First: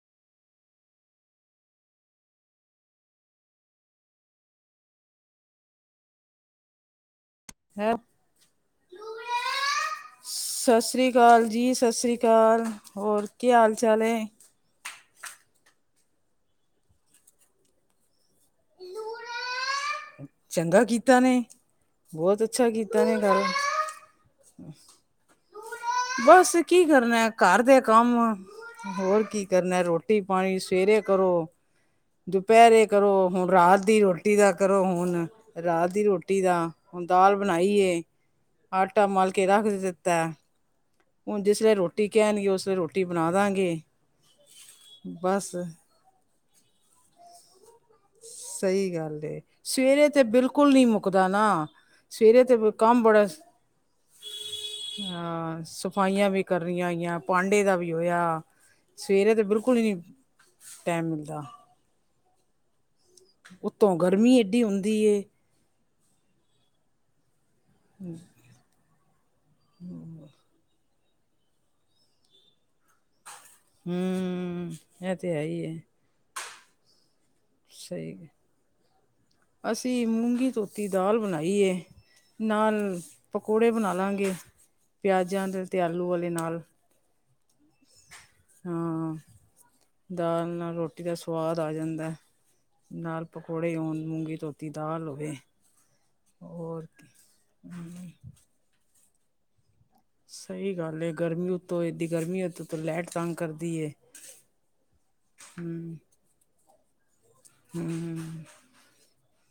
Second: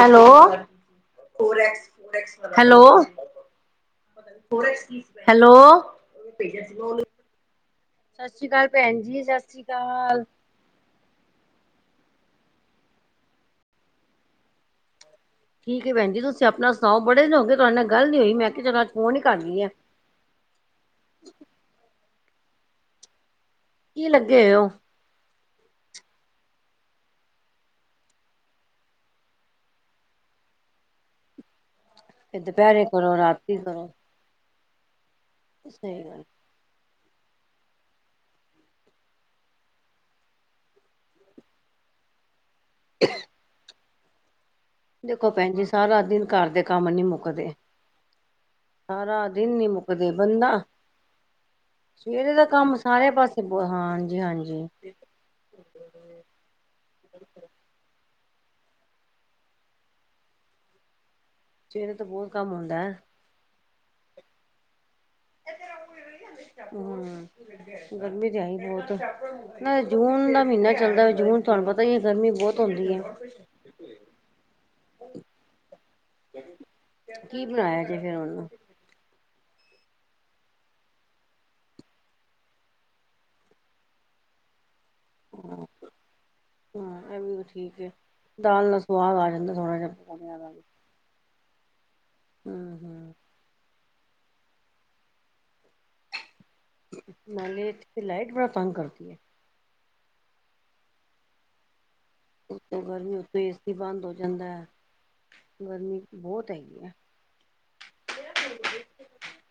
Hello hello hello ਹੈ ਸਤਿ ਸ੍ਰੀ ਅਕਾਲ ਭੈਣ ਜੀ ਸਤਿ ਸ੍ਰੀ ਅਕਾਲ ਸਤਿ ਸ੍ਰੀ ਅਕਾਲ ਜੀ ਸਤਿ ਸ਼੍ਰੀ ਅਕਾਲ ਹੋਰ ਕੀ ਹਾਲ ਚਾਲ ਹੈ ਠੀਕ ਹੈ ਭੈਣੀ ਤੁਸੀਂ ਆਪਣਾ ਸੁਣਾਓ ਬੜੇ ਦਿਨ ਹੋਗੇਏ ਤੁਹਾਡੇ ਨਾਲ ਗੱਲ ਨੀ ਹੋਈ ਮੈਂ ਕਿਹਾ ਚਲੋ ਅੱਜ ਫੋਨ ਹੀ ਕਰੀਏ ਚੰਗਾ ਕੀਤਾ ਨੇ ਬਹੁਤ ਅੱਛਾ ਕੀਤਾ ਨੇ ਗੱਲ ਹਮ ਬਸ ਕੀ ਕਰਨਾ ਘਰ ਦੇ ਕੰਮ ਹੋਰ ਕੀ ਕਰਨਾ ਰੋਟੀ ਪਾਣੀ ਸਵੇਰੇ ਕਰੋ ਦੁਪਹਿਰੇ ਕਰੋ ਹੁਣ ਰਾਤ ਦੀ ਰੋਟੀ ਦਾ ਕਰੋ ਹੁਣ ਰਾਤ ਸਹੀ ਦੀ ਗੱਲ ਰੋਟੀ ਦਾ ਹੁਣ ਦਾਲ ਬਣਾਈਏ ਆਟਾ ਮਲ ਕੇ ਰੱਖ ਦਿੱਤਾ ਹੁਣ ਜਿਸ ਵੇ ਰੋਟੀ ਕਹਿਣਗੇ ਉਸ ਵੇਲੇ ਰੋਟੀ ਬਣਾ ਦਾਂਗੇ ਦੇਖੋ ਬਸ ਭੈਣਜੀ ਸਾਰਾ ਦਿਨ ਘਰ ਦੇ ਕੰਮ ਨੀ ਮੁੱਕਦੇ ਸਹੀ ਗੱਲ ਸਾਰਾ ਦਿਨ ਨੀ ਸਵੇਰੇ ਮੁੱਕਦੇ ਤੇ ਬੰਦਾ ਬਿਲਕੁਲ ਨਹੀਂ ਮੁੱਕਦਾ ਨਾ ਦਾ ਸਵੇਰੇ ਤੇ ਕੰਮ ਸਾਰੇ ਬੜਾ ਪਾਸੇ ਹਾਂਜੀ ਹਾਂਜੀ ਅਹ ਸਫਾਈਆਂ ਵੀ ਕਰਨੀਆਂ ਪਿਆ ਪਾਂਡੇ ਦਾ ਵੀ ਹੋਇਆ ਸਵੇਰੇ ਤੇ ਬਿਲਕੁਲ ਹੀ ਨਹੀਂ ਟੈਮ ਮਿਲਦਾ ਸਵੇਰੇ ਤੋਂ ਬਹੁਤ ਕੰਮ ਹੁੰਦਾ ਹੈ ਉੱਤੋਂ ਗਰਮੀ ਐਏਡੀ ਹੁੰਦੀ ਹਮ ਗਰਮੀ ਤੇ ਆਈ ਬਹੁਤ ਨਹੀਂ ਜੂਨ ਦਾ ਮਹੀਨਾ ਚੱਲਦਾ ਜੂਨ ਤੁਹਾਨੂੰ ਪਤਾ ਹੀ ਹੈ ਗਰਮੀ ਬਹੁਤ ਹੁੰਂਦੀ ਹੈ ਹਮ ਇਹ ਤੇ ਹੈਹੀ ਹੈ ਕੀ ਬਣਾਇਆ ਜੇ ਫੇਿਰ ਸਹੀ ਉਹਨੂੰ ਅਸੀਂ ਮੂੰਗੀ ਧੋਤੀ ਦਾਲ ਬਣਾਈਏ ਨਾਲ ਪਕੌੜੇ ਬਣਾ ਲਾਂਗੇ ਪਿਆਜ਼ਾਂ ਦੇ ਅਤੇ ਆਲੂ ਵਾਲੇ ਨਾਲ ਹਾਂ ਇਹ ਵੀ ਠੀਕ ਹੈ। ਦਾਲ ਨਾਲ ਹਾਂ ਸਵਾਦ ਆ ਜਾਂਦਾ ਥੋੜਾ ਜਿਹਾ ਪਕੌੜਿਆਂ ਦਾਲ ਦਾ ਵੀ ਨਾਲ ਰੋਟੀ ਦਾ ਸਵਾਦ ਆ ਜਾਂਦਾ ਹੂੰ-ਹੂੰ ਨਾਲ ਪਕੌੜੇ ਆਉਣ ਮੂੰਗੀ ਧੋਤੀ ਦਾਲ ਹੋਵੇ ਹੋਰ ਕੀ। ਲਾਈਟ ਬੜਾ ਤੰਗ ਕਰਦੀ ਹੈ ਸਹੀ ਗੱਲ ਏ ਗਰਮੀ ਉੱਤੋਂ ਏਦ ਗਰਮੀ ਹੋ ਉਤੋਂ ਲਾਈਟ ਗਰਮੀ ਤੰਗ ਉਤੋਂ ਕਰਦੀ ਏਸੀ ਹੈ ਬੰਦ ਹੋ ਜਾਂਦਾ ਹੈ। ਹਮ ਗਰਮੀ ਬਹੁਤ ਹੈਗੀ ਹੈ ਹਮ ਹ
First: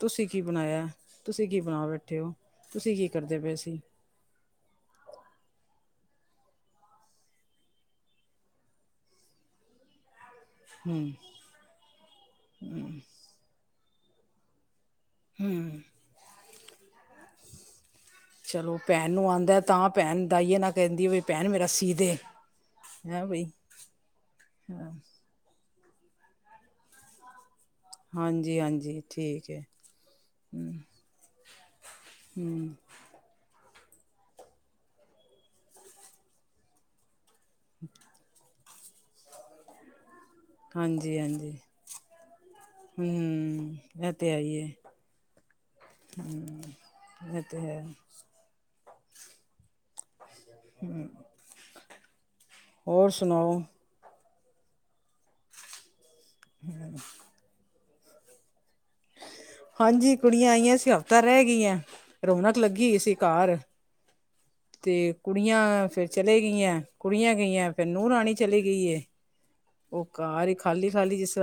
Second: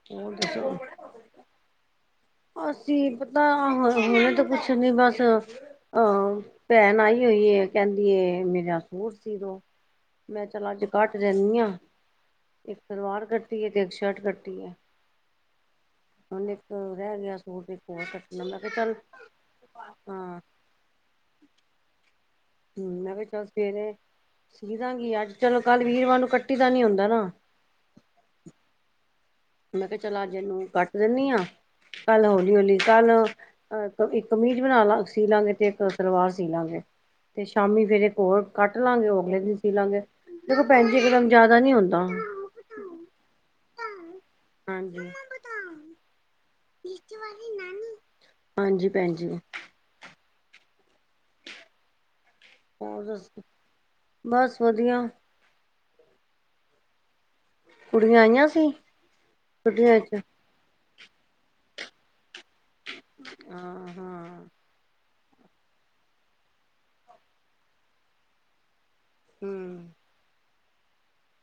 ਤੁਸੀਂ ਕੀ ਬਣਾਇਆ ਤੁਸੀਂ ਕੀ ਬਣਾ ਬੈਠੇ ਹੋ ਤੁਸੀਂ ਕੀ ਅਸੀਂ ਕਰਦੇ ਪਤਾ ਪਏ ਸੀ? ਹੁਣੇ ਤਾਂ ਕੁਛ ਨੀ ਬਸ ਹਹ ਭੈਣ ਆਈ ਹੋਈ ਕਹਿੰਦੀ ਮੇਰਾ ਸੂਟ ਸੀ ਦੋ ਮੈਂ ਕਿਹਾ ਚਲ ਅੱਜ ਹੂੰ, ਘੱਟ ਦਿੰਦੀ ਹਾ ਇੱਕ ਸਲਵਾਰ ਕੱਟੀ ਹੈ ਤੇ ਇੱਕ ਸ਼ਰਟ ਕੱਟੀ ਹੈ ਹਮ ਇੱਕ ਰਹਿ ਗਿਆ ਸੂਟ ਇੱਕ। ਹੋਰ ਕੱਟਣਾ ਮੈਂ ਕਿਹਾ ਚਲੋ ਚੱਲ ਪੈਣ ਨੂੰ ਆਂਦਾ ਤਾਂ ਪੈਣ ਹਾਂ ਦਾਈਏ ਨਾਲ ਕਹਿੰਦੀ ਏ ਬਈ ਪੈਣ ਮੇਰਾ ਸੀ ਦੇ ਹਮ ਮੈਂ ਹੈਂ ਕਿਹਾ ਬਈ ਚਲ ਸਵੇਰੇ ਸੀ ਹਾਂ ਦਾਂਗੀ ਅੱਜ ਕਲ। ਕੱਲ ਵੀਰਵਾਰ ਨੂੰ ਕੱਟੀ ਦਾ ਨੀ ਹੁੰਦਾ ਨਾ। ਹਾਂਜੀ-ਹਾਂਜੀ ਠੀਕ ਏ। ਮੈਂ ਕਿਹਾ ਚਲ ਅੱਜ ਏਨੂੰ ਕੱਟ ਦਿੰਨੀ ਆ ਕੱਲ ਹੌਲੀ ਹੂੰ, ਹੌਲੀ ਕੱਲ। ਅਹ ਇੱਕ ਕਮੀਜ਼ ਬਣਾ ਕੇ ਸੀ ਲਾਂਗੇ ਤੇ ਇੱਕ ਸਲਵਾਰ ਸੀ ਲਾਂਗੇ ਤੇ ਸ਼ਾਮੀ ਫੇਰ ਏਕ ਹੋਰ। ਕੱਟ ਲਾਂਗੇ ਉਹ ਅਗਲੇ ਦਿਨ ਸੀ ਲਾਂਗੇ। ਦੇਖੋ ਭੈਣ ਜੀ ਹਾਂਜੀ ਇਕਦਮ ਹਾਂਜੀ ਜਿਆਦਾ ਨੀ ਹੁੰਦਾ ਹਮ ਇਹ ਤੇ ਹਾਂਜੀ। ਹੈ। [inaudible] ਹਾਂਜੀ ਭੈਣਜੀ। [inaudible] ਹੋਰ ਸੁਣਾਓ? ਬਸ ਵਧੀਆ। [unintelligible] ਕੁੜੀਆਂ ਆਈਆਂ ਸੀ? ਛੁੱਟੀਆਂ ਹਾਂਜੀ ਚ ਕੁੜੀਆਂ ਆਈਆਂ ਸੀ, ਹਫਤਾ ਰਹਿ ਗਈਆਂ। ਰੌਣਕ ਲੱਗੀ ਸੀ ਘਾਰ ਹਾਂ ਹਾਂ ਤੇ ਕੁੜੀਆਂ ਫੇਰ ਚਲੀ ਗਈਆਂ, ਕੁੜੀਆਂ ਗਈਆਂ ਫੇਰ ਨੂਹ ਰਾਣੀ ਚਲੀ ਗਈ ਏ। ਹਮ ਉਹ ਘਰ ਇਕ ਖਾਲੀ ਖਾਲੀ [unintelligible]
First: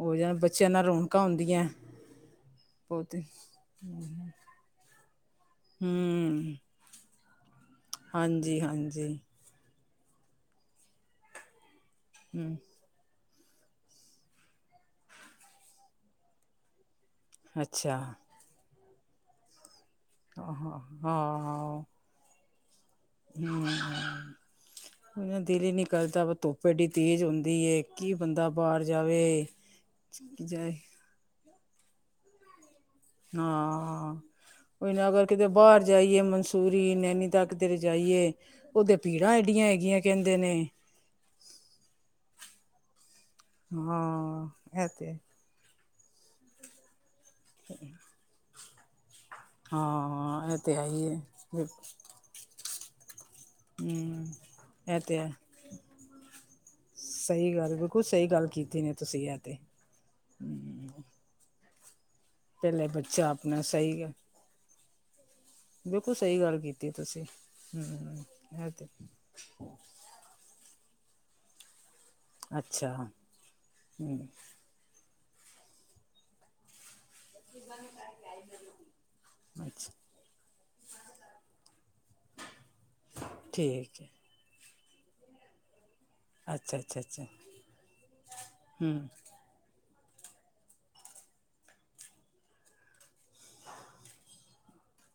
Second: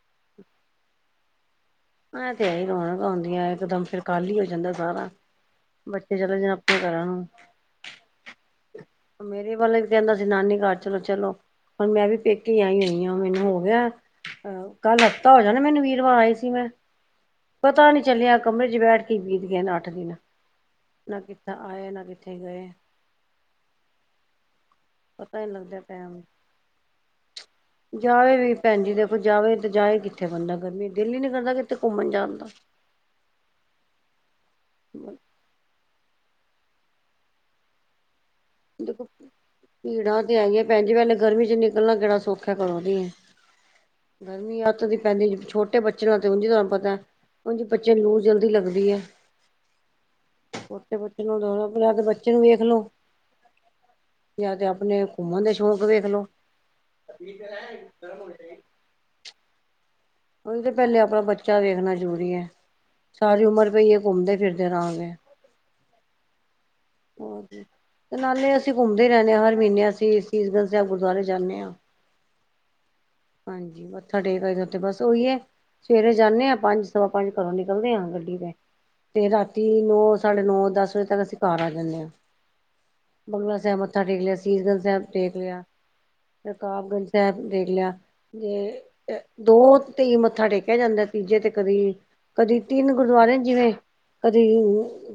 ਹੋ ਜਾਨ, ਬੱਚਿਆਂ ਨਾਲ ਰੌਣਕਾਂ ਹੁੰਦੀਆਂ ਏ ਤੇ ਹੈ ਈ ਰੋਣਕਾ ਬਹੁਤ ਹੁਦੀਆਂ ਇਕ ਦਮ ਫਿਰ ਖ਼ਾਲੀ ਹੋ ਜਾਂਦਾ ਸਾਰਾ ਬੱਚੇ ਚਲੋ ਜਾਨ ਹੂੰ ਅਪਣੇ ਘਰਾਂ ਨੂੰ ਹਾਂਜੀ ਹਾਂਜ ਮੇਰੇ ਵਾਲਾ ਵੀ ਕਹਿੰਦਾ ਸੀ ਨਾਨੀ ਘਰ ਚਲੋ ਚਲੋ, ਹੁਣ ਮੈਂ ਵੀ ਹੂੰ ਪੇਕੇ ਆਈ ਹੋਈ ਆਂ। ਮੈਨੂੰ ਹੋ ਗਿਆ ਕੱਲ ਹੱਫਤਾ ਹੋ ਜਾਨਾ ਮੈਨੂੰ, ਵੀਰਵਾਰ ਆਈ ਸੀ ਮੈਂ। ਪਤਾ ਅੱਛਾ ਨੀ ਚੱਲਿਆ ਕਮਰੇ ਚ ਬੈਠ ਕੇ ਬੀਤ ਗਏ ਨੇ ਅੱਠ ਹਾਂ [unintelligible] ਨਾ ਕਿੱਥੇ ਹਾਂ ਆਏ ਨਾ ਕਿੱਥੇ ਗਏ [inaudible] [inaudible] ਉਹਦਾ ਪਤਾ ਨੀ ਦਿਲ ਹੀ ਲੱਗਿਆ ਟੈਮ ਕਰਦਾ ਧੁੱਪ ਐਡੀ ਤੇਜ਼ ਹੁੰਦੀ ਏ ਦਾ। ਕੀ ਜਾਵੇ ਬੰਦਾ ਵੀ ਬਾਹਰ ਭੈਣ ਜੀ ਦੇਖੋ ਜਾਵੇ ਤੇ ਜਾਏ ਕਿਥੇ ਕਿੱਥੇ ਬੰਦਾ ਜਾਏ ਗਰਮੀ, ਦਿਲ ਈ ਨੀ ਕਰਦਾ ਕਿੱਥੇ ਘੁੰਮਣ ਜਾਣ ਦਾ। ਹਾਂ ਉਹੀ ਨ ਅਗਰ ਕਿਤੇ ਬਾਹਰਿ ਜਾਈਏ ਮੰਸੂਰੀ, ਨੈਨੀਤਾਲ ਕਿਧਰੇ ਜਾਈਏ ਉਹਦੇ ਦੇਖੋ ਭੀੜਾਂ ਐਡੀਆਂ ਹੈਗੀਆਂ ਭੀੜਾ ਤੇ ਕਹਿੰਦੇ ਨੇ ਹੇਗੀਆਂ ਭੈਣ ਜੀ, ਪਹਲੇ ਗਰਮੀ ਚ ਨਿਕਲਣਾ ਕੇਹੜਾ ਸੋਖਾ [unintelligible] ਘਰੋ ਦੀ। ਹਾਂ ਗਰਮੀ ਅੱਤ ਇਹ ਦੀ ਤੇ ਪੈਂਦੀ, ਛੋਟੇ ਬੱਚੇ ਨਾਲ ਤੇ ੳਂੰਜ ਈ ਤੁਹਾਨੂੰ ਪਤਾ ਹਂਜੀ ਬੱਚਿਆਂ ਨੂੰ ਲੂ ਜਲਦੀ ਲੱਗਦੀ ਏ। ਹਾਂ ਇਹ ਤੇ ਹੈ ਛੋਟੇ ਹੀ ਹੈ ਬੱਚੇ ਨਾਲ ਜਾਨਾ, ਫੇਰ ਯਾਂ ਤੇ ਬੱਚੇ ਨੂੰ ਵੇਖ ਲੋ ਹਮ ਜਾਂ ਤੇ ਇਹ ਅਪਣੇ ਹੈ ਘੁੰਮਣ ਦੇ ਸ਼ੌਕ ਵੇਖ ਲੋ। ਸਹੀ ਗੱਲ, ਬਿਲਕੁਲ ਸਹੀ ਗੱਲ ਕੀਤੀ ਨੇ ਤੁਸੀਂ, ਐ ਤੇ। ਉਹੀ ਤੇ ਹਮ ਪਹਿਲੇ ਅਪਣਾ ਬੱਚਾ ਵੇਖਣਾ ਜ਼ਰੂਰੀ ਪਹਿਲੇ ਬੱਚਾ ਸਾਰੀ ਆਪਣਾ ਉਮਰ ਪਈ ਏ ਸਹੀ ਘੁੰਮਦੇ ਫਿਰਦੇ ਰਾਂ ਗੇ। ਬਿਲਕੁਲ ਸਹੀ ਗੱਲ ਕੀਤੀ ਤੁਸੀਂ ਹਮ ਨਾਲੇ ਇਹ ਅਸੀਂ ਤੇ ਘੁੰਮਦੇ ਰਹਿੰਨੇ ਹਾਂ ਹਰ ਮਹੀਨੇ ਅਸੀਂ ਸੀਸਗੰਜ ਸਾਹਿਬ ਗੁਰਦੁਆਰੇ ਜਾਂਣੇ ਆਂ। ਅੱਛਾ। ਹਾਂਜੀ ਮੱਥਾ ਹਮ ਟੇਕ ਆਈ ਦਾ ਉੱਥੇ, ਬਸ ਉਹੀ ਏ ਸਵੇਰੇ ਜਾਨੇ ਆਂ ਪੰਜ ਸਵਾ ਪੰਜ ਘਰੋਂ ਨਿਕਲਨੇ ਆ ਗੱਡੀ ਤੇ, ਤੇ ਰਾਤੀ ਅੱਛਾ ਨੌ, ਸਾਢੇ ਨੌ, ਦਸ ਵਜੇ ਤਕ ਅਸੀਂ ਘਰ ਆ ਜਾਨੇ ਆਂ। ਬੰਗਲਾ ਸਾਹਿਬ ਠੀਕ ਮੱਥਾ ਹੈ ਟੇਕ ਲਿਆ, ਸੀਸਗੰਜ ਸਾਹਿਬ ਟੇਕ ਲਿਆ, ਅੱਛਾ ਅੱਛਾ ਰਕਾਬਗੰਜ ਅੱਛਾ ਸਾਹਿਬ ਟੇਕ ਲਿਆ, ਜੇ ਹਮ ਦੋ ਤੇ ਈ ਮੱਥਾ ਟੇਕਿਆ ਜਾਂਦਾ, ਤੀਜੇ ਤੇ ਕਦੀ ਕਦੀ ਤਿੰਨ ਗੁਰਦੁਆਰੇ ਨੇ ਜਿਵੇਂ ਕਦੀ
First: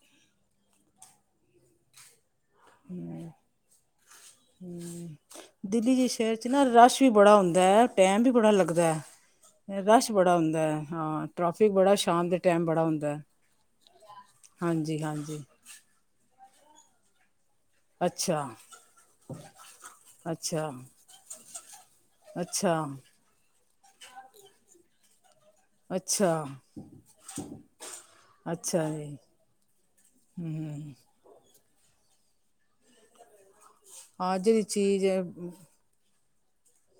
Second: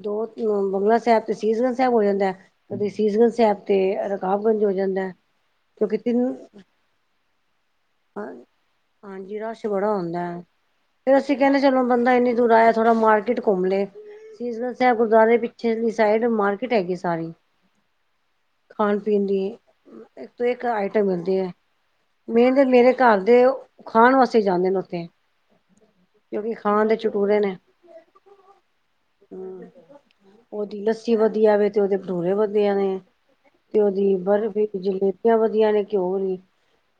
ਦੋ ਨਵੰਬਰ ਬੰਗਲਾ ਸਾਹਿਬ ਤੇ ਸੀਸਗੰਜ ਸਾਹਿਬ ਹੋ ਜਾਂਦਾ ਏ ਕਦੇ ਸੀਸਗੰਜ ਸਾਹਿਬ ਤੇ ਰਕਾਬਗੰਜ ਹੋ ਜਾਂਦਾ ਏ। ਦਿੱਲੀ ਜੇ ਸ਼ਹਿਰ ਚ ਨਾ ਰਸ਼ ਵੀ ਬੜਾ ਹੁੰਦਾ ਟਾਈਮ ਵੀ ਬੜਾ ਲੱਗਦਾ ਏ, ਰਸ਼ ਬੜਾ ਹੁੰਦਾ ਏ, ਹਾਂ ਟ੍ਰੈਫਿਕ ਬੜਾ ਸ਼ਾਮ ਦੇ ਟੈਮ ਏਹ ਥੋੜਾ ਮਾਰਕੀਟ ਘੁੰਮ ਲਏ, ਸੀਸਗੰਜ ਸਾਹਿਬ ਹਾਂਜੀ ਗੁਰੂਦੁਆਰੇ ਹਾਂਜੀ ਪਿੱਛੇ ਦੀ ਸਾਈਡ ਮਾਰਕੀਟ ਹੈਗੀ ਸਾਰੀ। ਅੱਛਾ ਖਾਣ ਪੀਣ ਦੀ ਇੱਕ ਤੋਂ ਇੱਕ ਅੱਛਾ ਆਈਟਮ ਮਿਲਦੀ ਏ। ਮੇਰੇ ਤੇ ਅੱਛਾ ਮੇਰੇ ਘਰ ਦੇ ਖਾਣ ਵਾਸਤੇ ਜਾਂਦੇ ਨੇ ਉੱਥੇ ਅੱਛਾ ਕਿਉਂਕਿ ਖਾਣ ਦੇ ਚਟੂਰੇ ਨੇ ਅੱਛਾ ਜੀ ਹੂੰ। ਉਹਦੀ ਹਮ ਲੱਸੀ ਵਧੀਆ ਵੇ ਤੇ ਉਹਦੇ ਭਟੂਰੇ ਵਧਿਆ ਨੇ ਤੇ ਉਹਦੀ ਹਾਂ ਜਿਹੜੀ ਬਰਫ਼ੀ, ਚੀਜ਼ ਹੈ ਜਲੇਬੀਆਂ ਵਧਿਆ ਨੇ ਘਿਓ ਵਾਲੀ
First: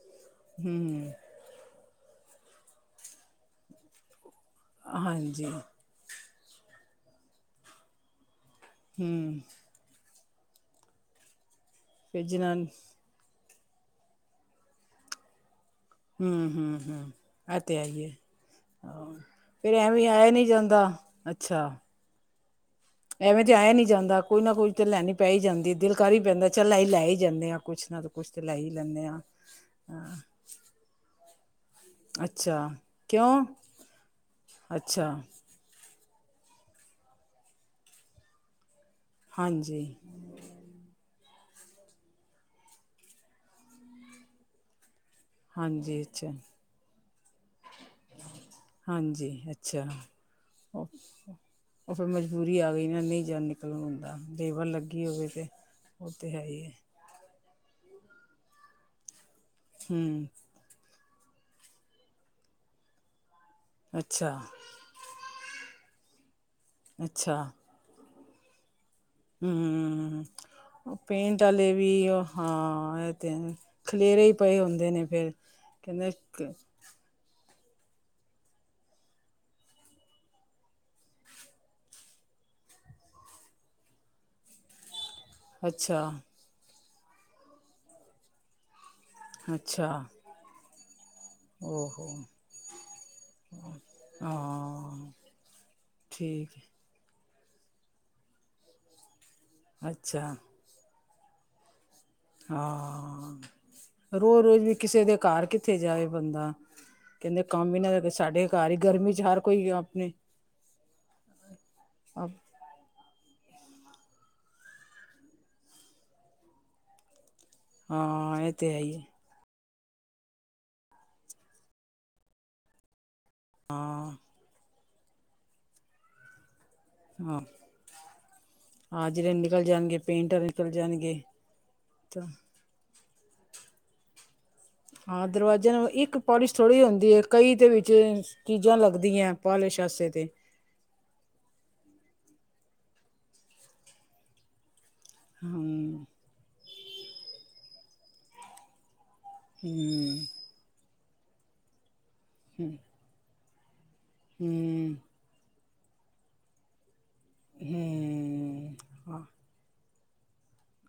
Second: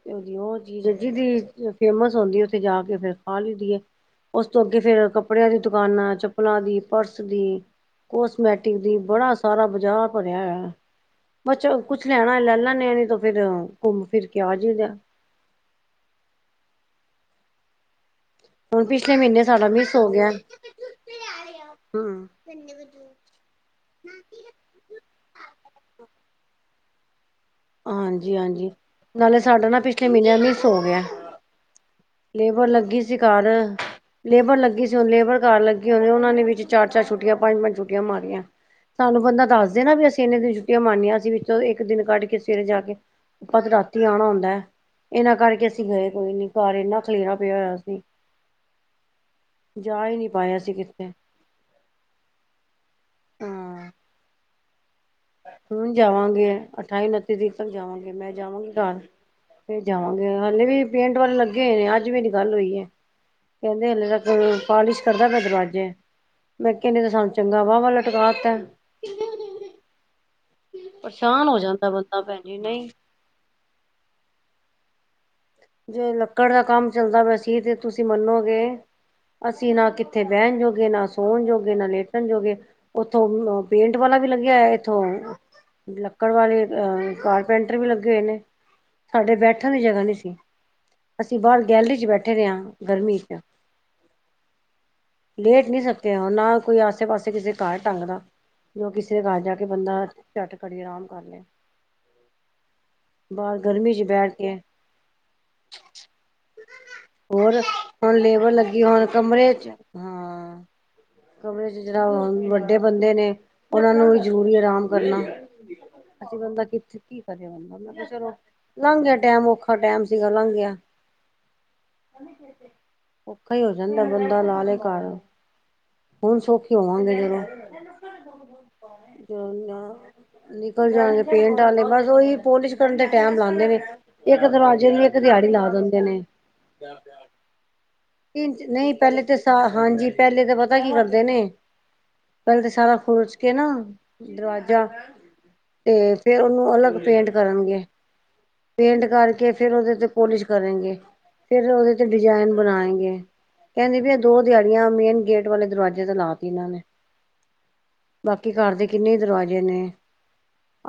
ਤੇ ਉਹਦੀ ਉਹ ਚੀਜ਼, ਹਮ ਜਿਹਦੀ ਫੇਮਸ ਹੁੰਦੀ ਏ ਉੱਥੇ ਜਾ ਕੇ ਫਿਰ ਖਾ ਲਈ ਦੀ ਏ। ਉਸ ਤੋਂ ਅੱਗੇ ਫਿਰ ਹਾਂਜੀ ਕੱਪੜਿਆਂ ਦੀ ਦੁਕਾਨਾਂ, ਚੱਪਲਾਂ ਦੀ, ਪਰਸ ਦੀ, ਕੋਸ ਮੈਟਿਕ ਦੀ ਬੜਾ ਹਮ ਸਾਰਾ ਬਜਾਰ ਭਰਿਆ ਹੋਆ। ਬ ਚ ਕੁੱਛ ਫਿਰ ਲੈਣਾ ਲੈ ਜਿਨਾਂ ਲਾਂ ਨੇਣੀ ਤ ਫਿਰ ਘੁੰਮ ਫਿਰ ਕ ਆ ਜਾਈ ਦਾ। ਹਮ ਹਮ ਹਮ ਐਤੇ ਹੇਈ ਐ। ਹੁਣ ਪਿਛਲੇ ਮਹੀਨੇ ਸਾਡਾ ਫਿਰ ਮਿਸ ਐਵੇਂ ਹੋ ਗਿਆ। ਆਯਾ ਨਹੀਂ ਜਾਂਦਾ। ਅੱਛਾ, ਐਵੇਂ ਤੇ ਆਇਆ ਨੀ ਜਾਂਦਾ ਕੋਈ ਨਾ ਕੋਈ ਤੇ ਲੈਣੀ ਪੈ ਹੀ ਜਾਂਦੀ ਦਿਲ ਕਰ ਹੀ ਪੈਂਦਾ ਚੱਲ ਲ ਲੈ ਹੀ। ਜਾਂਦੇ ਹਾਂ ਕੁਛ ਨਾ ਕੁਛ ਹਾਂਜੀ ਤੇ ਲੈ ਹੀ ਹਾਂਜੀ ਲੈਂਦੇ ਹਾਂ ਨਾਲੇ ਸਾਡਾ ਨਾ ਪਿਛਲੇ ਮਹੀਨਿਆਂ ਮਿਸ ਹੋ ਗਿਆ। ਲੇਬਰ ਅੱਛਾ ਲੱਗੀ ਸੀ ਕਾਰ ਕਿਉਂ ਲੇਬਰ ਲੱਗੀ ਸੀ ਹੁਣ ਅੱਛਾ ਲੇਬਰ ਕਾਰ ਲੱਗੀ। ਉਹਨਾਂ ਨੇ ਵਿੱਚ ਚਾਰ ਚਾਰ ਛੁੱਟੀਆਂ ਪੰਜ ਪੰਜ ਛੁੱਟੀਆਂ ਮਾਰੀਆਂ। ਸਾਨੂੰ ਬੰਦਾ ਦੱਸ ਦੇ ਹਾਂਜੀ ਨਾ ਵੀ ਅਸੀਂ ਇੰਨੇ ਦਿਨ ਛੁੱਟੀਆਂ ਮਾਰਨੀਆਂ ਅਸੀਂ ਵਿੱਚੋਂ ਇੱਕ ਦਿਨ ਕੱਢ ਕੇ ਫਿਰ ਜਾ ਕੇ ਆਪਾਂ ਤੇ ਰਾਤੀ ਆਉਣਾ ਹੁੰਦਾ ਹੈ ਇਹਨਾਂ ਕਰਕੇ ਅਸੀਂ ਹਾਂਜੀ ਗਏ ਅੱਛਾ ਕੋਈ ਨੀ ਘਰ ਇਹਨਾ। ਖਲੇਰਾ ਪਯਾ ਹੋਯਾ ਹਾਂਜੀ ਅੱਛਾ। ਜਾ ਹੀ ਨਹੀਂ ਪਾਏ ਅਸੀਂ ਕਿੱਥੇ ਉਹ ਫਿਰ ਮਜਬੂਰੀ ਆ ਗਈ ਨਹੀਂ ਜਾਣੀਪੁਰ ਹੁੰਦਾ ਲੇਬਰ ਲੱ ਹ ਜਾਵਾਂਗੇ ਅਠਾਈ ਉਨੱਤੀ ਤਰੀਕ ਤੱਕ ਜਾਵਾਂਗੇ ਮੈਂ ਜਾਵਾਂਗੀ ਘ ਫ ਹਮ ਜਾਵਾਂਗੇ ਹਾਲੇ ਵੀ ਪੇਂਟ ਵਾਲੇ ਲੱਗੇ ਹੋਏ ਨੇ ਅੱਜ ਮੇਰੀ ਵੀ ਗੱਲ ਹੋਈ ਹੈ। ਕਹਿੰਦੇ ਹਲੇ ਅੱਛਾ ਤ ਪਾਲਿਸ਼ ਕਰਦਾ ਪਿਆ ਦਰਵਾਜ਼ੇ। ਮੈਂ ਕਿਹਾ ਨਹੀਂ ਤੇ ਸਾਨੂੰ ਚੰਗਾ ਵਾਹ ਵਾ ਲਟਕਾ ਤੇ। ਹਮਮਮ ਪੇਂਟ ਪਰੇਸ਼ਾਨ ਹੋ ਵਾਲੇ ਜਾਂਦਾ ਵੀ ਬੰਦਾ ਉਹ ਭੈਣ ਜੀ ਨਹੀਂ ਹਾਂ ਇਹ ਤੇ ਖਲੇਰੇ ਹੀ ਪਏ ਹੁੰਦੇ ਨੇ। ਫਿਰ ਜੇ ਕਹਿੰਦੇ ਲੱਕੜ ਦਾ ਕੰਮ ਚੱਲਦਾ ਪਇਆ ਸੀ ਤੇ ਤੁਸੀਂ ਮੰਨੋ ਗੇ। ਅਸੀਂ ਨਾ ਕਿੱਥੇ ਬਹਿਣ ਜੋਗੇ ਨਾ ਸੋਣ ਜੋਗੇ ਨਾ ਲੇਟਣ ਜੋਗੇ ਉੱਥੋਂ ਅ ਪੇਂਟ ਵਾਲਾ। ਵੀ ਲੱਗਿਆ ਇੱਥੋਂ ਅੱਛਾ ਲੱਕੜ ਵਾਲੇ ਅਹ ਕਾਰਪੈਂਟਰ ਵੀ ਲੱਗੇ ਹੋਏ ਨੇ। ਸਾਡੇ ਬੈਠਣ ਦੀ ਅੱਛਾ ਜਗ੍ਹਾ ਨਹੀਂ ਸੀ। ਅਸੀਂ ਬਾਹਰ ਗੈਲਰੀ ਚ ਓਹੋ ਬੈਠੇ ਰਹੇ ਹਾਂ ਗਰਮੀ ਚ। ਹਾਂ ਲੇਟ ਨੀ ਸਕਦੇ ਉਹ ਠੀਕ ਨਾ ਕੋਈ ਆਸੇ ਪਾਸੇ। ਕਿਸੇ ਘਰ ਢੰਗ ਦਾ ਜੋ ਕਿਸੇ ਦੇ ਘਰ ਜਾ ਕੇ ਹੈ ਬੰਦਾ ਅੱਛਾ ਝੱਟ ਕੜੀ ਆਰਾਮ ਕਰ ਲਏ। ਹਾਂ ਬਾਹਰ ਗਰਮੀ ਚ ਬੈਠ ਰੋਜ਼ ਕੇ ਰੋਜ਼ ਵੀ ਕਿਸੇ ਦੇ ਘਰ ਕਿੱਥੇ ਜਾਏ ਬੰਦਾ। ਕਹਿੰਦੇ ਹੋਰ ਕੰਮ ਹੀ ਨਾ ਹੁਣ ਸਾਡੇ ਲੇਬਰ ਘਰ ਹੀ ਲੱਗੀ ਹੁਣ ਗਰਮੀ ਹਰ ਕਮਰੇ ਕੋਈ ਚ ਆਪਣੇ ਹਾਂ। ਕਮਰੇ ਚ ਜਿਹੜਾ ਆਪ। ਵੱਡੇ ਬੰਦੇ ਨੇ। ਉਹਨਾ ਨੂੰ ਵੀ ਜ਼ਰੂਰੀ ਆਰਾਮ ਕਰਨਾ ਅਸੀ ਬੰਦਾ ਕਿਥੇ। ਚਲੋ ਹਾਂ ਇਹ ਤੇ ਹੈ ਹੀ ਹੈ। ਲੰਘ ਗਿਆ ਟੈਮ ਔਖਾ। ਔਖਾ ਟਾਈਮ ਸੀਗਾ ਲੰਘ ਗਿਆ। ਔਖਾ ਹੋ ਜਾਂਦਾ ਹਾਂ ਬੰਦਾ ਲਾ ਲੈ ਘਰ ਹੁਣ ਸੌਖੀ,, ਤੋਵਾਂਗੇ ਜਦੋਂ। ਹਾਂ ਹਾਂ ਜਿਹੜੇ ਨਿਕਲ ਜਾਣਗੇ ਪੇਂਟਰ ਨਿਕਲ ਜਾਣਗੇ ਪੇਂਟ ਵਾਲੇ ਬਸ ਤਾਂ ਉਹੀ ਪੋਲਿਸ਼ ਕਰਨ ਦੇ। ਟੈਮ ਲਾਉਦੇ ਨੇ ਇੱਕ ਦਰਵਾਜੇ ਦੀ ਇੱਕ ਹਾਂ ਦਿਹਾੜੀ ਲਾ ਦਰਵਾਜ਼ੇ ਨੂੰ ਦਿੰਦੇ ਇੱਕ ਨੇ। ਪੋਲਿਸ਼ ਥੋੜ੍ਹੀ ਹੁੰਦੀ ਹੈ ਕਈ ਦੇ ਵਿੱਚ ਇ ਚੀਜ਼ਾਂ ਨਹੀਂ ਪਹਿਲੇ ਲੱਗਦੀਆਂ ਤਾਂ ਸਾ ਪਾਲਿਸ਼ ਹਾਂਜੀ ਵਾਸਤੇ ਤੇ ਪਹਿਲੇ ਤਾਂ ਪਤਾ ਕੀ ਕਰਦੇ ਨੇ। ਪਹਿਲੇ ਤੇ ਸਾਰਾ ਖੂਰਚ ਕੇ ਨਾ ਦਰਵਾਜਾ ਤੇ ਹਮ ਫੇਰ ਉਹਨੂੰ ਅਲੱਗ। ਪੇਂਟ ਕਰਨਗੇ ਪੇਂਟ ਕਰਕੇ ਫਿਰ ਉਹਦੇ ਤੇ ਹਮ ਪੋਲਿਸ਼ ਕਰਨਗੇ ਫਿਰ ਉਹਦੇ ਡਿਜ਼ਾਇਨ ਬਣਾਏ ਗੇ, ਕਹਿੰਦੀ ਪੀ ਇਹ ਦੋ ਦਿਹਾੜੀਆਂ ਹਮ ਮੇਨ ਗੇਟ ਵਾਲੇ ਦਰਵਾਜੇ ਤਾਂ ਲਾ ਤ ਇਹਨਾਂ ਨੇ, ਬਾਕੀ ਘਰ ਹਮ ਦੇ ਕਿੰਨੇ ਹਾਂ ਦਰਵਾਜੇ ਨੇ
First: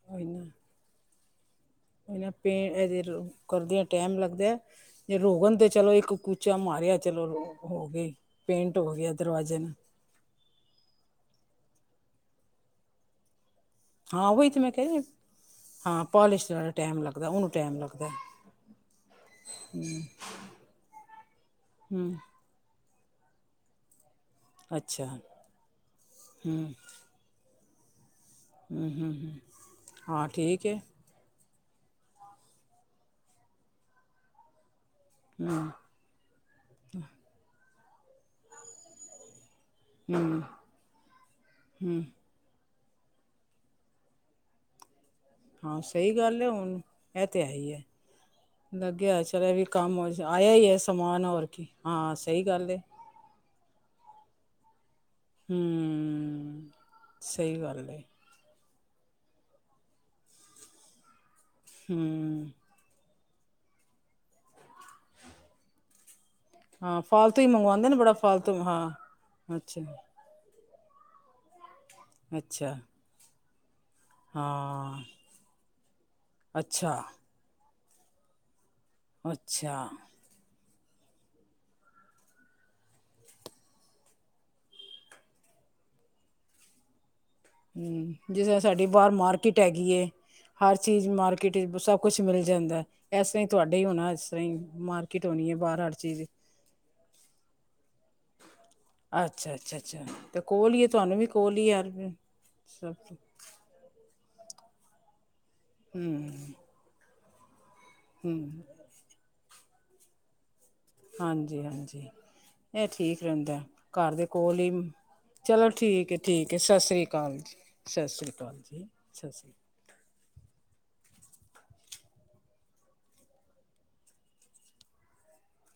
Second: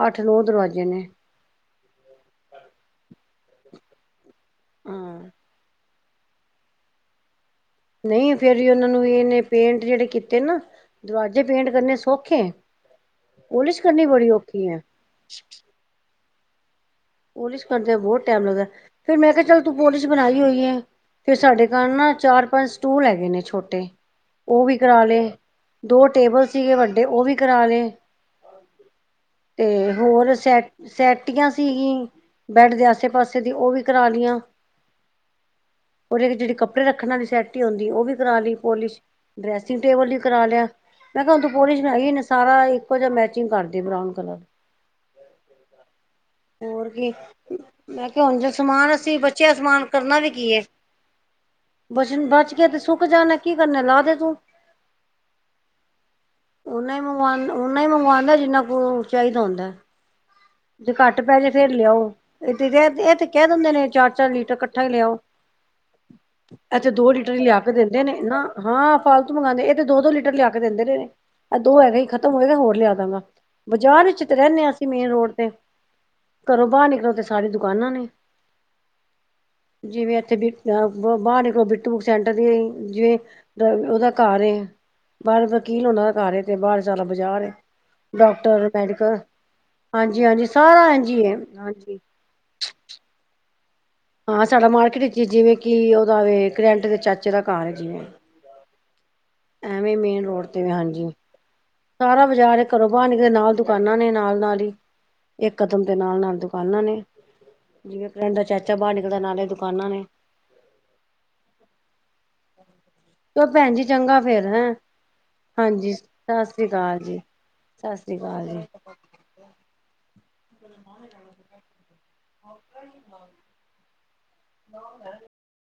ਅੱਠ- ਨੌ ਦਰਵਾਜ਼ੇ ਨੇ ਇਹ ਪੇਟ ਅ ਰੋ ਕਰਦਿਆਂ ਟਾਈਮ ਲੱਗਦਾ। ਤੇ ਹਾਂ ਰੋਗਣ ਤੇ ਚਲੋ ਇੱਕ ਕੁੂਚਾ ਮਾਰ [unintelligible] ਨਹੀਂ ਫੇਰ, ਵੀ ਉਹਨਾਂ ਨੂੰ ਇਹਨੇ ਨੂੰ ਪੇਂਟ ਜਿਹੜੇ ਕੀਤੇ ਨਾ ਦਰਵਾਜ਼ੇ ਪੇਂਟ ਕਰਨੇ ਸੌਖੇ ਪੋਲਿਸ਼ ਕਰਨੀ ਬੜੀ ਔਖੀ ਐ। ਪੋਲੀਸ਼ ਪੋਲਿਸ ਕਰਦਿਆਂ ਬਹੁਤ ਟਾਈਮ ਲੱਗਦਾ। ਫੇਰ ਮੈਂ ਕਿਹਾ ਚੱਲ ਤੂੰ ਪੋਲਿਸ ਬਣਾਈ ਹੋਈ ਐ। ਫ ਸਾਡੇ ਘਰ ਨਾ ਹੂੰ ਚਾਰ ਪੰਜ ਸਟੂਲ ਹੈਗੇ ਨੇ ਛੋਟੇ, ਉਹ ਵੀ ਕਰਾ ਅੱਛਾ ਲਏ ਦੋ ਟੇਬਲ ਸੀਗੇ ਹੂੰ ਵੱਡੇ ਉਹ ਵੀ ਕਰਾ ਲਏ, ਹੂੰ ਹੂੰ ਹੂੰ। ਤੇ ਹਾਂ ਹੋਰ ਠੀਕ ਹੈ ਸੈ- ਸੈਟੀਆਂ ਸੀਗੀ ਬੈਡ ਦੇ ਆਸੇ ਪਾਸੇ ਦੀ ਉਹ ਵੀ ਕਰਾ ਲਈਆਂ। ਹੂੰ ਉਹਦੇ'ਚ ਜਿਹੜੇ, ਕੱਪੜੇ ਰੱਖਣ ਵਾਲੀ ਸੈਟੀ ਆਉਂਦੀ ਉਹ ਵੀ ਕਰਾ ਲਈ ਪੋਲਿਸ਼ ਡਰੈਸਿੰਗ ਟੇਬਲ ਵੀ ਹੂੰ ਕਰਾ ਲਿਆ। ਮੈਂ ਕਿਹਾ ਹੁਣ ਪੋਲੀਸ਼ ਹੈ ਹੂੰ ਗੀ ਸਾਰਾ ਏ ਇੱਕੋ ਜਿਹਾ ਮੈਚਿੰਗ ਕਰਦੇ ਬਰਾਊਨ ਕਲਰ ਹਾਂ। ਸਹੀ ਗੱਲ ਐ। ਹੁਣ ਹੋਰ ਕੀ ਇਹ ਤੇ ਹੈ ਹੀ ਹੈ। ਮੈਂ ਕਿਹਾ ਹੁਣ ਜੇ ਸਮਾਨ ਅਸੀਂ ਲੱਗਿਆ ਚਲ ਬੱਚਿਆਂ ਵੀ ਸਮਾਨ ਕੰਮ ਕਰਨਾ ਵੀ ਆਇਆ ਕੀ ਹੈ। ਈ ਐ। ਸਭ ਸਮਾਨ ਹੋਰ ਕੀ, ਹਾਂ ਸਹੀ ਗੱਲ ਐ। ਕਨੈ ਲਾ ਦੇ ਤੂੰ ਹੂੰ। ਉਹ ਨਾ ਹੀ ਸਹੀ ਮੰਗਵਾ-ਓਨਾ ਹੀ ਗੱਲ ਹੈ ਮੰਗਵਾਉਂਦਾ ਜਿੰਨਾ ਕੋ ਉਹ ਚਾਹੀਦਾ ਹੁੰਦਾ ਐ। ਜੇ ਘੱਟ ਪੈ ਜੇ ਫੇਰ ਲਿਆਓ, ਹਮ ਇਹ ਤ- ਇਹ ਤੇ ਕਹਿ ਦਿੰਦੇ ਨੇ, ਚਾਰ -ਚਾਰ ਲੀਟਰ ਇਕੱਠਾ ਹੀ ਲਿਆਓ। ਐ ਤਾ ਹਾਂ ਦੋ ਲੀਟਰ ਹੀ ਫਾਲਤੂ ਲਿਆ ਕੇ ਮੰਗਵਾਉਂਦੇ ਦਿੰਦੇ ਬੜਾ ਨੇ, ਨਾ ਫਾਲਤੂ ਹਾਂ ਫਾਲਤੂ ਮੰਗਵਾਉਂਦੇ। ਇਹ ਅੱਛਾ ਤੇ ਦੋ -ਦੋ ਲੀਟਰ ਲਿਆ ਕੇ ਦਿੰਦੇ ਰਹੇ ਨੇ। ਇਹ ਦੋ ਹੈਗੇ ਹੀ ਖਤਮ ਹੋਏ ਅੱਛਾ ਹੋਰ ਲਿਆ ਦਾਂਗਾ? ਬਾਜ਼ਾਰ ਵਿੱਚ ਤੇ ਰਹਿੰਦੇ ਹਾਂ ਅਸੀਂ ਮੇਨ ਰੋਡ ਤੇ ਘਰੋਂ ਬਾਹਰ ਅੱਛਾ ਨਿਕਲੋ ਤੇ ਸਾਰੀਆਂ ਦੁਕਾਨਾਂ ਨੇ ਅੱਛਾ। ਜਾਂ ਬਾਹਰ ਨਿਕਲੋ ਬਿੱਟੂ ਸੈਂਟਰ ਹੈ। ਜਿਵੇਂ ਉਹਦਾ ਘਰ ਐ। ਬਾਹਰ ਵਕੀਲ ਹੁਣਾ ਦਾ ਘਰ ਐ, ਤੇ ਬਾਹਰ ਸਾਰਾ ਬਜ਼ਾਰ ਹਮ ਜਿਸ ਤਰ੍ਹਾਂ ਡਾਕਟਰ, ਸਾਡੀ ਬਾਹਰ ਮੈਡੀਕਲ ਮਾਰਕੀਟ ਹੈਗੀ ਏ ਹਾਂਜੀ ਹਾਂਜੀ। ਹਰ ਸਾਰਾ ਇੰਜ ਚੀਜ਼ ਹੀ ਐ। ਮਾਰਕੀਟ ਹਾਂਜੀ ਸਭ ਕੁਛ ਮਿਲ ਜਾਂਦਾ ਇਸ ਤਰ੍ਹਾਂ ਹੀ ਤੁਹਾਡੇ ਹੀ ਹੋਣਾ ਇਸ ਹਾਂ। ਤਰ੍ਹਾਂ ਹੀ ਸਾਡਾ ਮਾਰਕੀਟ ਵਿੱਚ ਹੋਣੀ ਜਿਵੇਂ, ਹੈ ਬਾਹਰ ਹਰ ਕਿ ਉਹਦਾ ਚੀਜ਼ ਕਰੈਟ ਦੇ ਵਿਚੱ ਚਾਚੇ ਦਾ ਘਰ ਹੈ। ਜਿਵੇ ਅੱਛਾ ਅੱਛਾ ਐਵੇਂ ਅੱਛਾ ਮੇਨ ਰੋਡ ਤੇ ਐ ਕੋਲ ਹੀ ਹੈ ਹਾਂਜੀ। ਤੁਹਾਨੂੰ ਵੀ ਕੋਲ ਹੀ ਯਾਰ ਸਾਰਾ ਬਾਜ਼ਾਰ ਘਰੋਂ ਸਭ ਬਾਹਰ ਨੇ ਨਾਲ ਦੁਕਾਨਾਂ ਨੇ ਨਾਲ -ਨਾਲ ਹੀ ਇਕ ਕਦਮ ਤੇ ਨਾਲ ਹਮ -ਨਾਲ ਦੁਕਾਨਾਂ ਨੇ ਜਿਵੇਂ ਕੈਟ ਦਾ ਹਮ ਚਾਚਾ ਬਾਹਰ ਨਿਕਲਦਾ, ਨਾਲੇ ਦੁਕਾਨਾਂ ਨੇ ਹਾਂਜੀ ਹਾਂਜੀ। ਇਹ ਠੀਕ ਚਲੋ ਰਹਿੰਦਾ, ਭੈਣ ਜੀ ਘਰ ਚੰਗਾ ਦੇ ਫੇਰ ਕੋਲ ਈ ਹੈਂ। ਚਲੋ ਠੀਕ ਹੈ, ਠੀਕ ਹੈ, ਸਤਿ ਸ਼੍ਰੀ ਅਕਾਲ ਜੀ। ਸਤਿ ਸ਼੍ਰੀ ਅਕਾਲ ਜੀ। ਸਤਿ ਸ਼੍ਰੀ ਅਕਾਲ ਉਹ ਨੂੰ ਕਿਹ ਦੇ